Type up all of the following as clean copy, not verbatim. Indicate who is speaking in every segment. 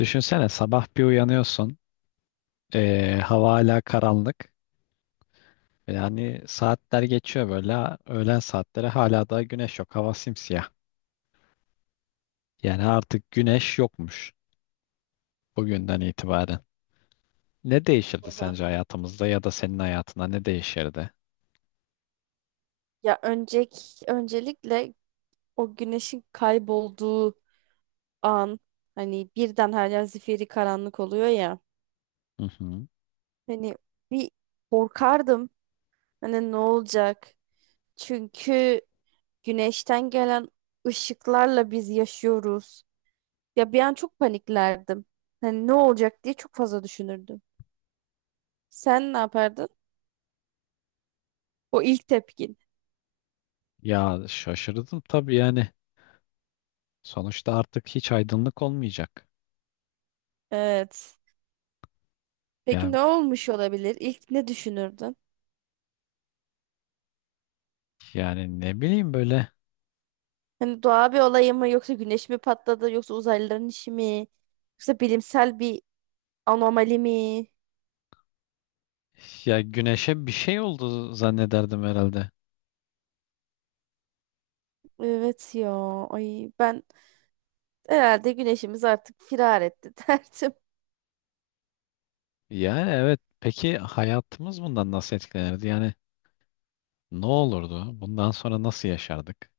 Speaker 1: Düşünsene sabah bir uyanıyorsun. Hava hala karanlık. Yani saatler geçiyor böyle. Öğlen saatleri hala da güneş yok. Hava simsiyah. Yani artık güneş yokmuş bugünden itibaren. Ne değişirdi
Speaker 2: Oha.
Speaker 1: sence hayatımızda ya da senin hayatına ne değişirdi?
Speaker 2: Ya önceki öncelikle o güneşin kaybolduğu an, hani birden her yer zifiri karanlık oluyor ya.
Speaker 1: Hı hı.
Speaker 2: Hani bir korkardım. Hani ne olacak? Çünkü güneşten gelen ışıklarla biz yaşıyoruz. Ya bir an çok paniklerdim. Hani ne olacak diye çok fazla düşünürdüm. Sen ne yapardın? O ilk tepkin.
Speaker 1: Ya şaşırdım tabii yani. Sonuçta artık hiç aydınlık olmayacak.
Speaker 2: Evet. Peki
Speaker 1: Ya
Speaker 2: ne olmuş olabilir? İlk ne düşünürdün?
Speaker 1: yani ne bileyim böyle,
Speaker 2: Hani doğa bir olay mı, yoksa güneş mi patladı, yoksa uzaylıların işi mi? Yoksa bilimsel bir anomali mi?
Speaker 1: ya güneşe bir şey oldu zannederdim herhalde.
Speaker 2: Evet ya. Ay, ben herhalde güneşimiz artık firar etti derdim.
Speaker 1: Yani evet. Peki hayatımız bundan nasıl etkilenirdi? Yani ne olurdu? Bundan sonra nasıl yaşardık?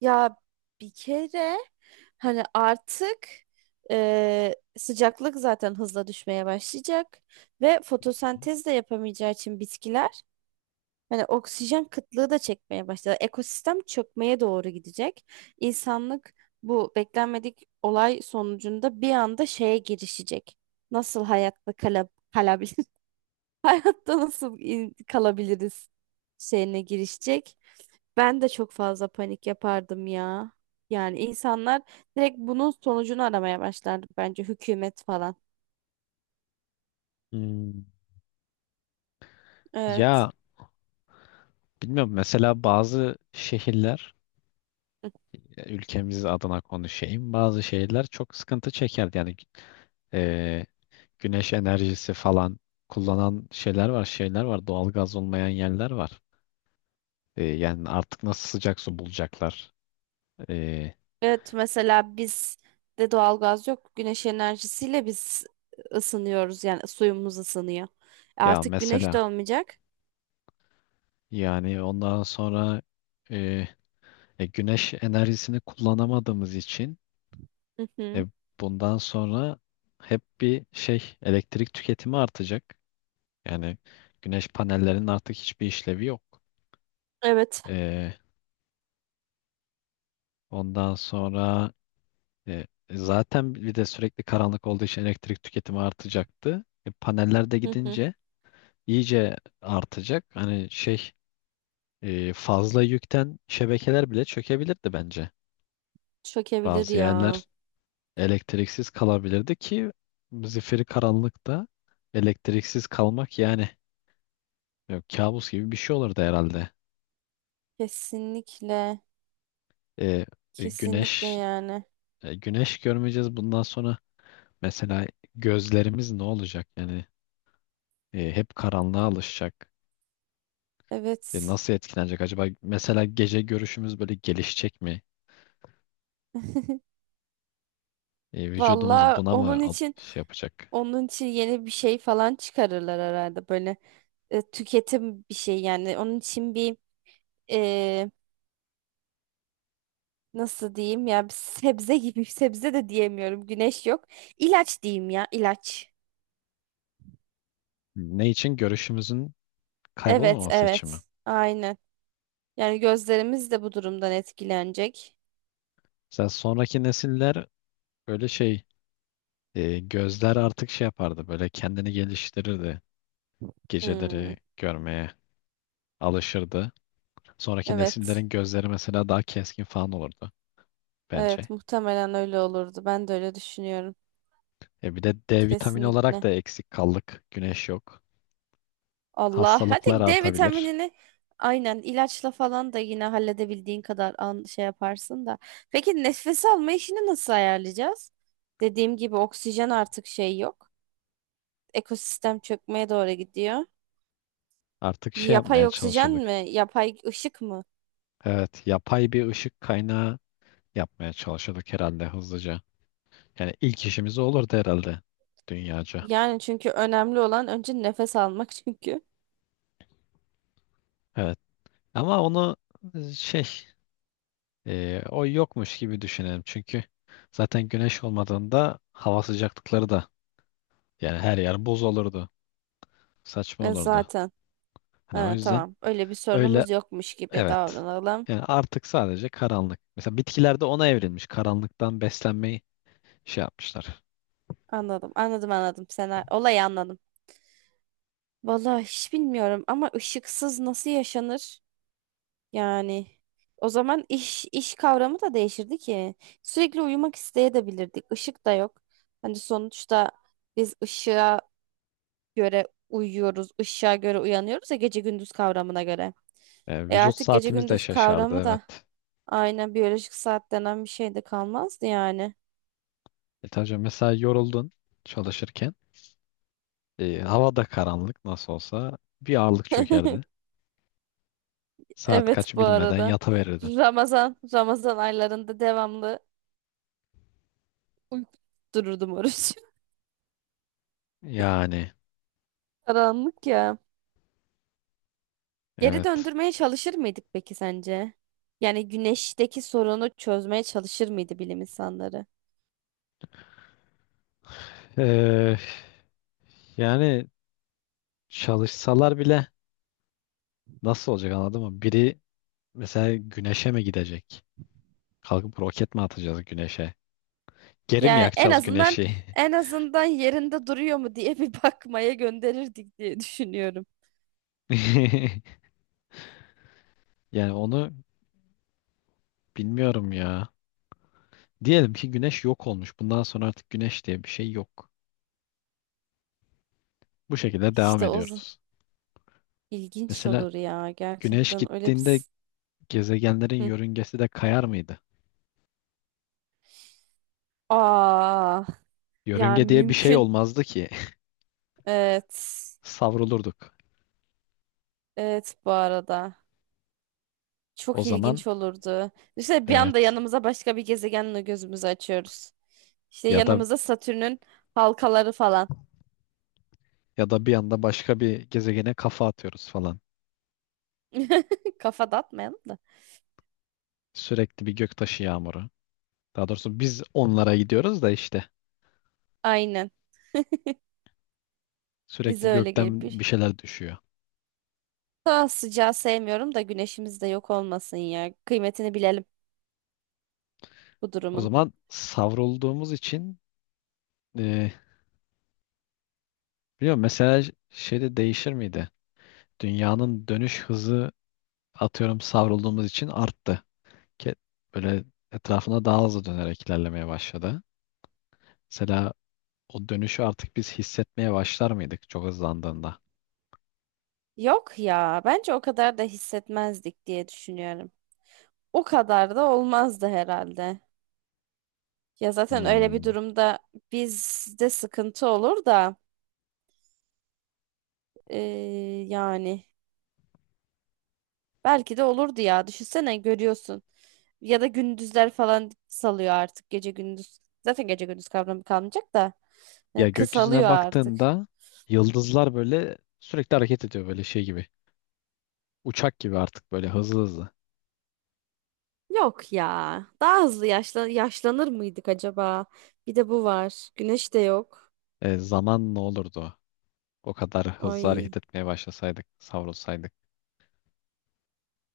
Speaker 2: Ya bir kere, hani artık sıcaklık zaten hızla düşmeye başlayacak ve fotosentez de yapamayacağı için bitkiler. Yani oksijen kıtlığı da çekmeye başladı. Ekosistem çökmeye doğru gidecek. İnsanlık, bu beklenmedik olay sonucunda bir anda şeye girişecek. Nasıl hayatta kalabilir? Hayatta nasıl kalabiliriz şeyine girişecek. Ben de çok fazla panik yapardım ya. Yani insanlar direkt bunun sonucunu aramaya başlardı, bence hükümet falan.
Speaker 1: Hmm.
Speaker 2: Evet.
Speaker 1: Ya bilmiyorum. Mesela bazı şehirler, ya ülkemiz adına konuşayım. Bazı şehirler çok sıkıntı çekerdi. Yani e, güneş enerjisi falan kullanan şeyler var, şeyler var. Doğalgaz olmayan yerler var. Yani artık nasıl sıcak su bulacaklar? E,
Speaker 2: Evet, mesela biz de doğalgaz yok. Güneş enerjisiyle biz ısınıyoruz, yani suyumuz ısınıyor.
Speaker 1: Ya
Speaker 2: Artık güneş
Speaker 1: mesela
Speaker 2: de olmayacak.
Speaker 1: yani ondan sonra e, güneş enerjisini kullanamadığımız için
Speaker 2: Hı hı.
Speaker 1: e, bundan sonra hep bir şey elektrik tüketimi artacak. Yani güneş panellerinin artık hiçbir işlevi yok.
Speaker 2: Evet.
Speaker 1: E, Ondan sonra zaten bir de sürekli karanlık olduğu için elektrik tüketimi artacaktı. E, paneller de
Speaker 2: Hı hı.
Speaker 1: gidince iyice artacak. Hani şey, fazla yükten şebekeler bile çökebilirdi bence.
Speaker 2: Çökebilir
Speaker 1: Bazı
Speaker 2: ya.
Speaker 1: yerler elektriksiz kalabilirdi ki zifiri karanlıkta elektriksiz kalmak yani kabus gibi bir şey olurdu herhalde.
Speaker 2: Kesinlikle.
Speaker 1: E, e,
Speaker 2: Kesinlikle
Speaker 1: güneş
Speaker 2: yani.
Speaker 1: Güneş görmeyeceğiz bundan sonra, mesela gözlerimiz ne olacak yani, hep karanlığa alışacak. E,
Speaker 2: Evet.
Speaker 1: nasıl etkilenecek acaba? Mesela gece görüşümüz böyle gelişecek mi? E, vücudumuz
Speaker 2: Valla
Speaker 1: buna mı
Speaker 2: onun için,
Speaker 1: şey yapacak?
Speaker 2: onun için, yeni bir şey falan çıkarırlar herhalde, böyle tüketim bir şey yani. Onun için bir, e, nasıl diyeyim ya, bir sebze gibi sebze de diyemiyorum. Güneş yok. İlaç diyeyim ya, ilaç.
Speaker 1: Ne için? Görüşümüzün
Speaker 2: Evet
Speaker 1: kaybolmaması için mi?
Speaker 2: evet, aynen. Yani gözlerimiz de bu durumdan etkilenecek.
Speaker 1: Mesela sonraki nesiller böyle şey, E, gözler artık şey yapardı, böyle kendini geliştirirdi.
Speaker 2: Hmm,
Speaker 1: Geceleri görmeye alışırdı. Sonraki
Speaker 2: evet
Speaker 1: nesillerin gözleri mesela daha keskin falan olurdu bence.
Speaker 2: evet, muhtemelen öyle olurdu. Ben de öyle düşünüyorum.
Speaker 1: E, bir de D vitamini olarak
Speaker 2: Kesinlikle.
Speaker 1: da eksik kaldık. Güneş yok.
Speaker 2: Allah.
Speaker 1: Hastalıklar
Speaker 2: Hadi D
Speaker 1: artabilir.
Speaker 2: vitaminini aynen ilaçla falan da yine halledebildiğin kadar an şey yaparsın da. Peki nefes alma işini nasıl ayarlayacağız? Dediğim gibi oksijen artık şey yok. Ekosistem çökmeye doğru gidiyor.
Speaker 1: Artık şey
Speaker 2: Yapay
Speaker 1: yapmaya
Speaker 2: oksijen
Speaker 1: çalışırdık.
Speaker 2: mi? Yapay ışık mı?
Speaker 1: Evet, yapay bir ışık kaynağı yapmaya çalışırdık herhalde hızlıca. Yani ilk işimiz o olurdu herhalde, dünyaca.
Speaker 2: Yani çünkü önemli olan önce nefes almak çünkü.
Speaker 1: Evet. Ama onu şey, o yokmuş gibi düşünelim. Çünkü zaten güneş olmadığında hava sıcaklıkları da, yani her yer buz olurdu. Saçma
Speaker 2: E
Speaker 1: olurdu.
Speaker 2: zaten.
Speaker 1: Hani o
Speaker 2: Ha,
Speaker 1: yüzden
Speaker 2: tamam. Öyle bir
Speaker 1: öyle,
Speaker 2: sorunumuz yokmuş gibi
Speaker 1: evet.
Speaker 2: davranalım.
Speaker 1: Yani artık sadece karanlık. Mesela bitkilerde ona evrilmiş. Karanlıktan beslenmeyi şey yapmışlar.
Speaker 2: Anladım. Anladım anladım. Sen olayı anladım. Vallahi hiç bilmiyorum ama ışıksız nasıl yaşanır? Yani o zaman iş kavramı da değişirdi ki. Sürekli uyumak isteyebilirdik. Işık da yok. Hani sonuçta biz ışığa göre uyuyoruz, ışığa göre uyanıyoruz ya, gece gündüz kavramına göre. E
Speaker 1: Vücut
Speaker 2: artık gece
Speaker 1: saatimiz de
Speaker 2: gündüz
Speaker 1: şaşardı,
Speaker 2: kavramı da,
Speaker 1: evet.
Speaker 2: aynen, biyolojik saat denen bir şey de kalmazdı yani.
Speaker 1: E tabii canım, mesela yoruldun çalışırken. E, hava da karanlık nasıl olsa bir ağırlık çökerdi. Saat
Speaker 2: Evet
Speaker 1: kaç
Speaker 2: bu
Speaker 1: bilmeden
Speaker 2: arada.
Speaker 1: yataverirdin.
Speaker 2: Ramazan aylarında devamlı uyku dururdum oruç.
Speaker 1: Yani
Speaker 2: Karanlık ya. Geri
Speaker 1: evet.
Speaker 2: döndürmeye çalışır mıydık peki sence? Yani güneşteki sorunu çözmeye çalışır mıydı bilim insanları?
Speaker 1: Yani çalışsalar bile nasıl olacak, anladın mı? Biri mesela güneşe mi gidecek? Kalkıp roket mi atacağız güneşe? Geri mi
Speaker 2: Yani en
Speaker 1: yakacağız
Speaker 2: azından,
Speaker 1: güneşi?
Speaker 2: en azından, yerinde duruyor mu diye bir bakmaya gönderirdik diye düşünüyorum.
Speaker 1: Yani onu bilmiyorum ya. Diyelim ki güneş yok olmuş. Bundan sonra artık güneş diye bir şey yok. Bu şekilde devam
Speaker 2: İşte
Speaker 1: ediyoruz.
Speaker 2: ilginç
Speaker 1: Mesela
Speaker 2: olur ya,
Speaker 1: güneş
Speaker 2: gerçekten öyle bir
Speaker 1: gittiğinde gezegenlerin
Speaker 2: Hı.
Speaker 1: yörüngesi de kayar mıydı?
Speaker 2: Aa, yani
Speaker 1: Yörünge diye bir şey
Speaker 2: mümkün.
Speaker 1: olmazdı ki.
Speaker 2: Evet.
Speaker 1: Savrulurduk.
Speaker 2: Evet bu arada.
Speaker 1: O
Speaker 2: Çok
Speaker 1: zaman
Speaker 2: ilginç olurdu. İşte bir anda
Speaker 1: evet.
Speaker 2: yanımıza başka bir gezegenle gözümüzü açıyoruz. İşte
Speaker 1: Ya da,
Speaker 2: yanımıza Satürn'ün halkaları falan.
Speaker 1: ya da bir anda başka bir gezegene kafa atıyoruz falan.
Speaker 2: Kafa dağıtmayalım da.
Speaker 1: Sürekli bir göktaşı yağmuru. Daha doğrusu biz onlara gidiyoruz da işte,
Speaker 2: Aynen. Bize
Speaker 1: sürekli
Speaker 2: öyle gelir.
Speaker 1: gökten bir
Speaker 2: Bir-
Speaker 1: şeyler düşüyor.
Speaker 2: Daha sıcağı sevmiyorum da güneşimiz de yok olmasın ya. Kıymetini bilelim bu
Speaker 1: O
Speaker 2: durumun.
Speaker 1: zaman savrulduğumuz için e, biliyorum mesela, şeyde değişir miydi? Dünyanın dönüş hızı atıyorum savrulduğumuz için arttı. Ke- Böyle etrafına daha hızlı dönerek ilerlemeye başladı. Mesela o dönüşü artık biz hissetmeye başlar mıydık çok hızlandığında?
Speaker 2: Yok ya, bence o kadar da hissetmezdik diye düşünüyorum. O kadar da olmazdı herhalde. Ya zaten öyle bir
Speaker 1: Hmm.
Speaker 2: durumda bizde sıkıntı olur da, e, yani belki de olurdu ya. Düşünsene görüyorsun. Ya da gündüzler falan salıyor artık gece gündüz. Zaten gece gündüz kavramı kalmayacak da
Speaker 1: Ya gökyüzüne
Speaker 2: kısalıyor artık.
Speaker 1: baktığında yıldızlar böyle sürekli hareket ediyor, böyle şey gibi. Uçak gibi artık, böyle hızlı hızlı.
Speaker 2: Yok ya. Daha hızlı yaşla yaşlanır mıydık acaba? Bir de bu var. Güneş de yok.
Speaker 1: E, zaman ne olurdu o? O kadar hızlı
Speaker 2: Ay.
Speaker 1: hareket etmeye başlasaydık, savrulsaydık.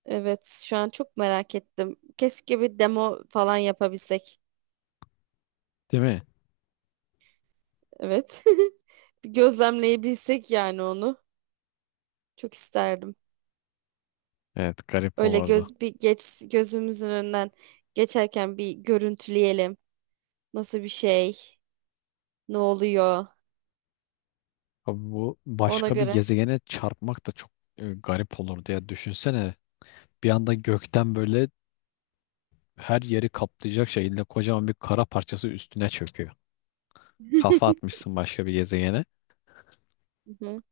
Speaker 2: Evet, şu an çok merak ettim. Keşke bir demo falan yapabilsek.
Speaker 1: Değil mi?
Speaker 2: Evet. Bir gözlemleyebilsek yani onu. Çok isterdim.
Speaker 1: Evet, garip
Speaker 2: Öyle
Speaker 1: olurdu.
Speaker 2: göz bir geç gözümüzün önünden geçerken bir görüntüleyelim. Nasıl bir şey? Ne oluyor?
Speaker 1: Abi bu
Speaker 2: Ona
Speaker 1: başka bir
Speaker 2: göre.
Speaker 1: gezegene çarpmak da çok garip olurdu ya. Düşünsene bir anda gökten böyle her yeri kaplayacak şekilde kocaman bir kara parçası üstüne çöküyor. Kafa atmışsın başka bir gezegene.
Speaker 2: Hı hı.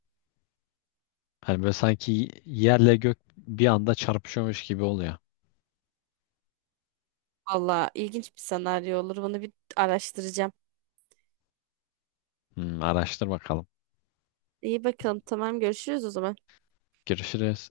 Speaker 1: Hani böyle sanki yerle gök bir anda çarpışıyormuş gibi oluyor.
Speaker 2: Vallahi ilginç bir senaryo olur. Bunu bir araştıracağım.
Speaker 1: Hmm, araştır bakalım.
Speaker 2: İyi bakalım. Tamam, görüşürüz o zaman.
Speaker 1: Görüşürüz.